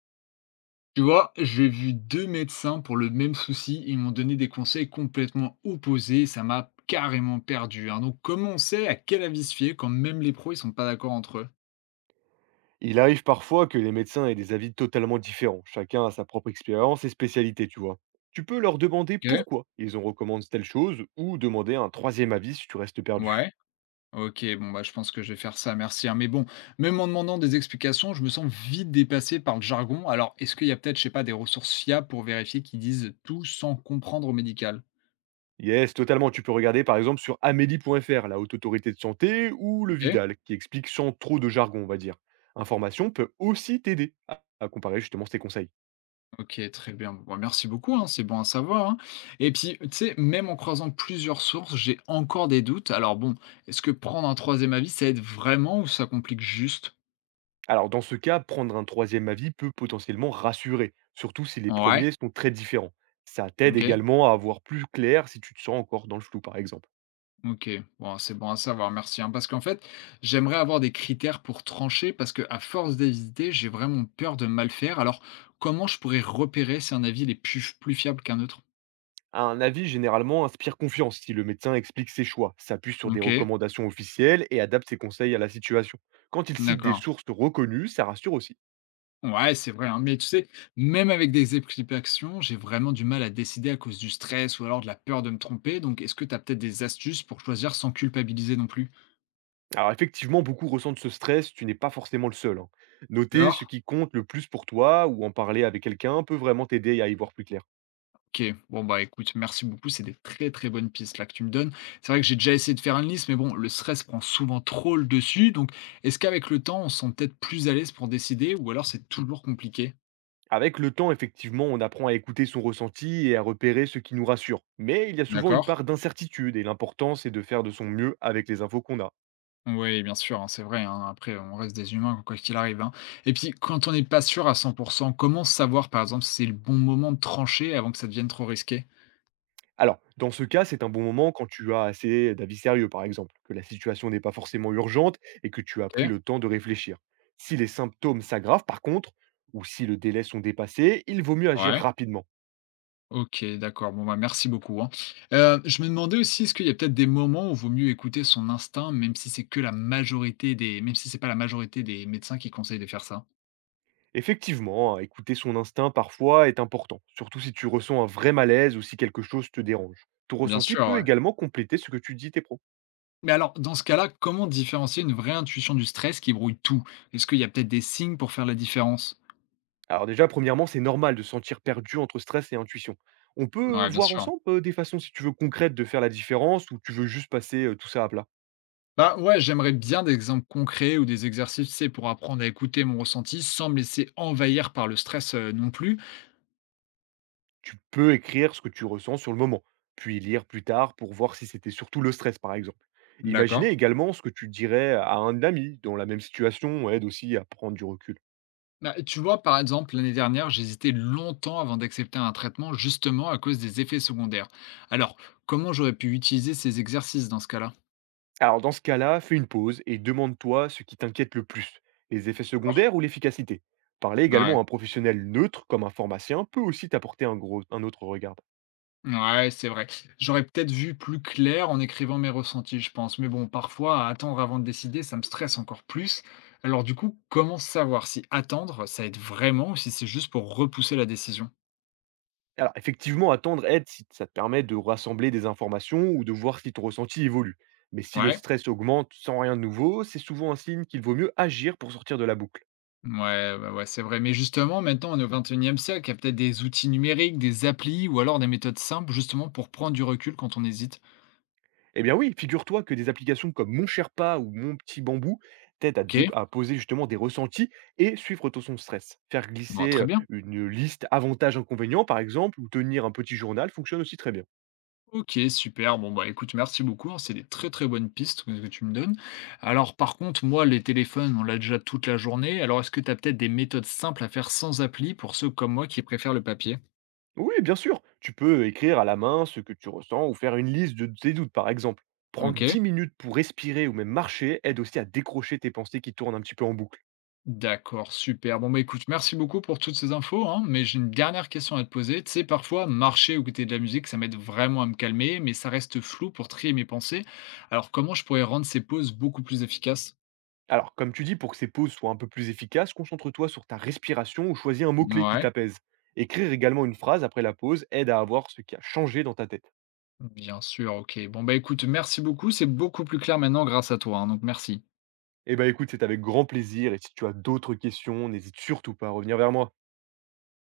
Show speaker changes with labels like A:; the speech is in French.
A: Tu vois, j'ai vu deux médecins pour le même souci. Ils m'ont donné des conseils complètement opposés. Ça m'a carrément perdu, hein. Donc, comment on sait à quel avis se fier quand même les pros, ils sont pas d'accord entre eux?
B: Il arrive parfois que les médecins aient des avis totalement différents. Chacun a sa propre expérience et spécialité, tu vois. Tu peux leur demander
A: Ok.
B: pourquoi ils ont recommandé telle chose ou demander un troisième avis si tu restes perdu.
A: Ouais. Ok, bon, bah, je pense que je vais faire ça. Merci, hein. Mais bon, même en demandant des explications, je me sens vite dépassé par le jargon. Alors, est-ce qu'il y a peut-être, je sais pas, des ressources fiables pour vérifier qu'ils disent tout sans comprendre au médical?
B: Yes, totalement. Tu peux regarder par exemple sur amélie.fr, la haute autorité de santé, ou le
A: Ok.
B: Vidal, qui explique sans trop de jargon, on va dire. Information peut aussi t'aider à comparer justement ces conseils.
A: OK, très bien. Bon, bah, merci beaucoup, hein, c'est bon à savoir, hein. Et puis, tu sais, même en croisant plusieurs sources, j'ai encore des doutes. Alors bon, est-ce que prendre un troisième avis, ça aide vraiment ou ça complique juste?
B: Alors, dans ce cas, prendre un troisième avis peut potentiellement rassurer, surtout si les
A: Ouais,
B: premiers sont très différents. Ça t'aide
A: OK,
B: également à voir plus clair si tu te sens encore dans le flou, par exemple.
A: OK. Bon, c'est bon à savoir, merci, hein. Parce qu'en fait, j'aimerais avoir des critères pour trancher parce que à force d'hésiter, j'ai vraiment peur de mal faire. Alors, comment je pourrais repérer si un avis il est plus, plus fiable qu'un autre?
B: Un avis généralement inspire confiance si le médecin explique ses choix, s'appuie sur des
A: OK,
B: recommandations officielles et adapte ses conseils à la situation. Quand il cite des
A: d'accord.
B: sources reconnues, ça rassure aussi.
A: Ouais, c'est vrai, hein. Mais tu sais, même avec des explications, j'ai vraiment du mal à décider à cause du stress ou alors de la peur de me tromper. Donc, est-ce que tu as peut-être des astuces pour choisir sans culpabiliser non plus?
B: Alors effectivement, beaucoup ressentent ce stress, tu n'es pas forcément le seul, hein. Noter ce
A: D'accord?
B: qui compte le plus pour toi ou en parler avec quelqu'un peut vraiment t'aider à y voir plus clair.
A: Ok, bon bah écoute, merci beaucoup, c'est des très très bonnes pistes là que tu me donnes. C'est vrai que j'ai déjà essayé de faire une liste, mais bon, le stress prend souvent trop le dessus. Donc, est-ce qu'avec le temps, on se sent peut-être plus à l'aise pour décider ou alors c'est toujours compliqué?
B: Avec le temps, effectivement, on apprend à écouter son ressenti et à repérer ce qui nous rassure. Mais il y a souvent une
A: D'accord?
B: part d'incertitude et l'important, c'est de faire de son mieux avec les infos qu'on a.
A: Oui, bien sûr, hein, c'est vrai, hein. Après, on reste des humains, quoi qu'il arrive, hein. Et puis, quand on n'est pas sûr à 100, comment savoir, par exemple, si c'est le bon moment de trancher avant que ça devienne trop risqué?
B: Alors, dans ce cas, c'est un bon moment quand tu as assez d'avis sérieux, par exemple, que la situation n'est pas forcément urgente et que tu as pris
A: OK.
B: le temps de réfléchir. Si les symptômes s'aggravent, par contre, ou si le délai sont dépassés, il vaut mieux agir
A: Ouais.
B: rapidement.
A: OK, d'accord. Bon, bah, merci beaucoup, hein. Je me demandais aussi, est-ce qu'il y a peut-être des moments où vaut mieux écouter son instinct, même si c'est pas la majorité des médecins qui conseillent de faire ça?
B: Effectivement, hein, écouter son instinct parfois est important, surtout si tu ressens un vrai malaise ou si quelque chose te dérange. Ton
A: Bien
B: ressenti
A: sûr,
B: peut
A: ouais.
B: également compléter ce que tu dis tes pros.
A: Mais alors, dans ce cas-là, comment différencier une vraie intuition du stress qui brouille tout? Est-ce qu'il y a peut-être des signes pour faire la différence?
B: Alors déjà, premièrement, c'est normal de se sentir perdu entre stress et intuition. On peut
A: Ouais, bien
B: voir
A: sûr.
B: ensemble des façons, si tu veux, concrètes de faire la différence ou tu veux juste passer tout ça à plat.
A: Bah, ouais, j'aimerais bien des exemples concrets ou des exercices, tu sais, pour apprendre à écouter mon ressenti sans me laisser envahir par le stress, non plus.
B: Tu peux écrire ce que tu ressens sur le moment, puis lire plus tard pour voir si c'était surtout le stress, par exemple.
A: D'accord.
B: Imaginez également ce que tu dirais à un ami dans la même situation, aide aussi à prendre du recul.
A: Bah, tu vois, par exemple, l'année dernière, j'hésitais longtemps avant d'accepter un traitement, justement à cause des effets secondaires. Alors, comment j'aurais pu utiliser ces exercices dans ce cas-là?
B: Alors dans ce cas-là, fais une pause et demande-toi ce qui t'inquiète le plus, les effets
A: D'accord.
B: secondaires ou l'efficacité. Parler
A: Ouais.
B: également à un professionnel neutre comme un pharmacien peut aussi t'apporter un autre regard.
A: Ouais, c'est vrai. J'aurais peut-être vu plus clair en écrivant mes ressentis, je pense. Mais bon, parfois, à attendre avant de décider, ça me stresse encore plus. Alors du coup, comment savoir si attendre, ça aide vraiment ou si c'est juste pour repousser la décision?
B: Alors effectivement, attendre aide si ça te permet de rassembler des informations ou de voir si ton ressenti évolue. Mais si le
A: Ouais,
B: stress augmente sans rien de nouveau, c'est souvent un signe qu'il vaut mieux agir pour sortir de la boucle.
A: ouais, bah ouais, c'est vrai. Mais justement, maintenant, on est au 21e siècle, il y a peut-être des outils numériques, des applis ou alors des méthodes simples justement pour prendre du recul quand on hésite.
B: Eh bien oui, figure-toi que des applications comme Mon Sherpa ou Mon Petit Bambou t'aident à,
A: Ok,
B: dé- à poser justement des ressentis et suivre ton son stress. Faire
A: bon,
B: glisser
A: très bien.
B: une liste avantages-inconvénients, par exemple, ou tenir un petit journal fonctionne aussi très bien.
A: Ok, super. Bon, bah écoute, merci beaucoup, hein. C'est des très très bonnes pistes que tu me donnes. Alors, par contre, moi, les téléphones, on l'a déjà toute la journée. Alors, est-ce que tu as peut-être des méthodes simples à faire sans appli pour ceux comme moi qui préfèrent le papier?
B: Oui, bien sûr, tu peux écrire à la main ce que tu ressens ou faire une liste de tes doutes, par exemple. Prendre
A: Ok.
B: 10 minutes pour respirer ou même marcher aide aussi à décrocher tes pensées qui tournent un petit peu en boucle.
A: D'accord, super. Bon, bah écoute, merci beaucoup pour toutes ces infos, hein, mais j'ai une dernière question à te poser. Tu sais, parfois, marcher ou écouter de la musique, ça m'aide vraiment à me calmer, mais ça reste flou pour trier mes pensées. Alors, comment je pourrais rendre ces pauses beaucoup plus efficaces?
B: Alors, comme tu dis, pour que ces pauses soient un peu plus efficaces, concentre-toi sur ta respiration ou choisis un mot-clé qui
A: Ouais.
B: t'apaise. Écrire également une phrase après la pause aide à avoir ce qui a changé dans ta tête.
A: Bien sûr, OK. Bon, bah, écoute, merci beaucoup. C'est beaucoup plus clair maintenant grâce à toi, hein, donc merci.
B: Eh ben écoute, c'est avec grand plaisir et si tu as d'autres questions, n'hésite surtout pas à revenir vers moi.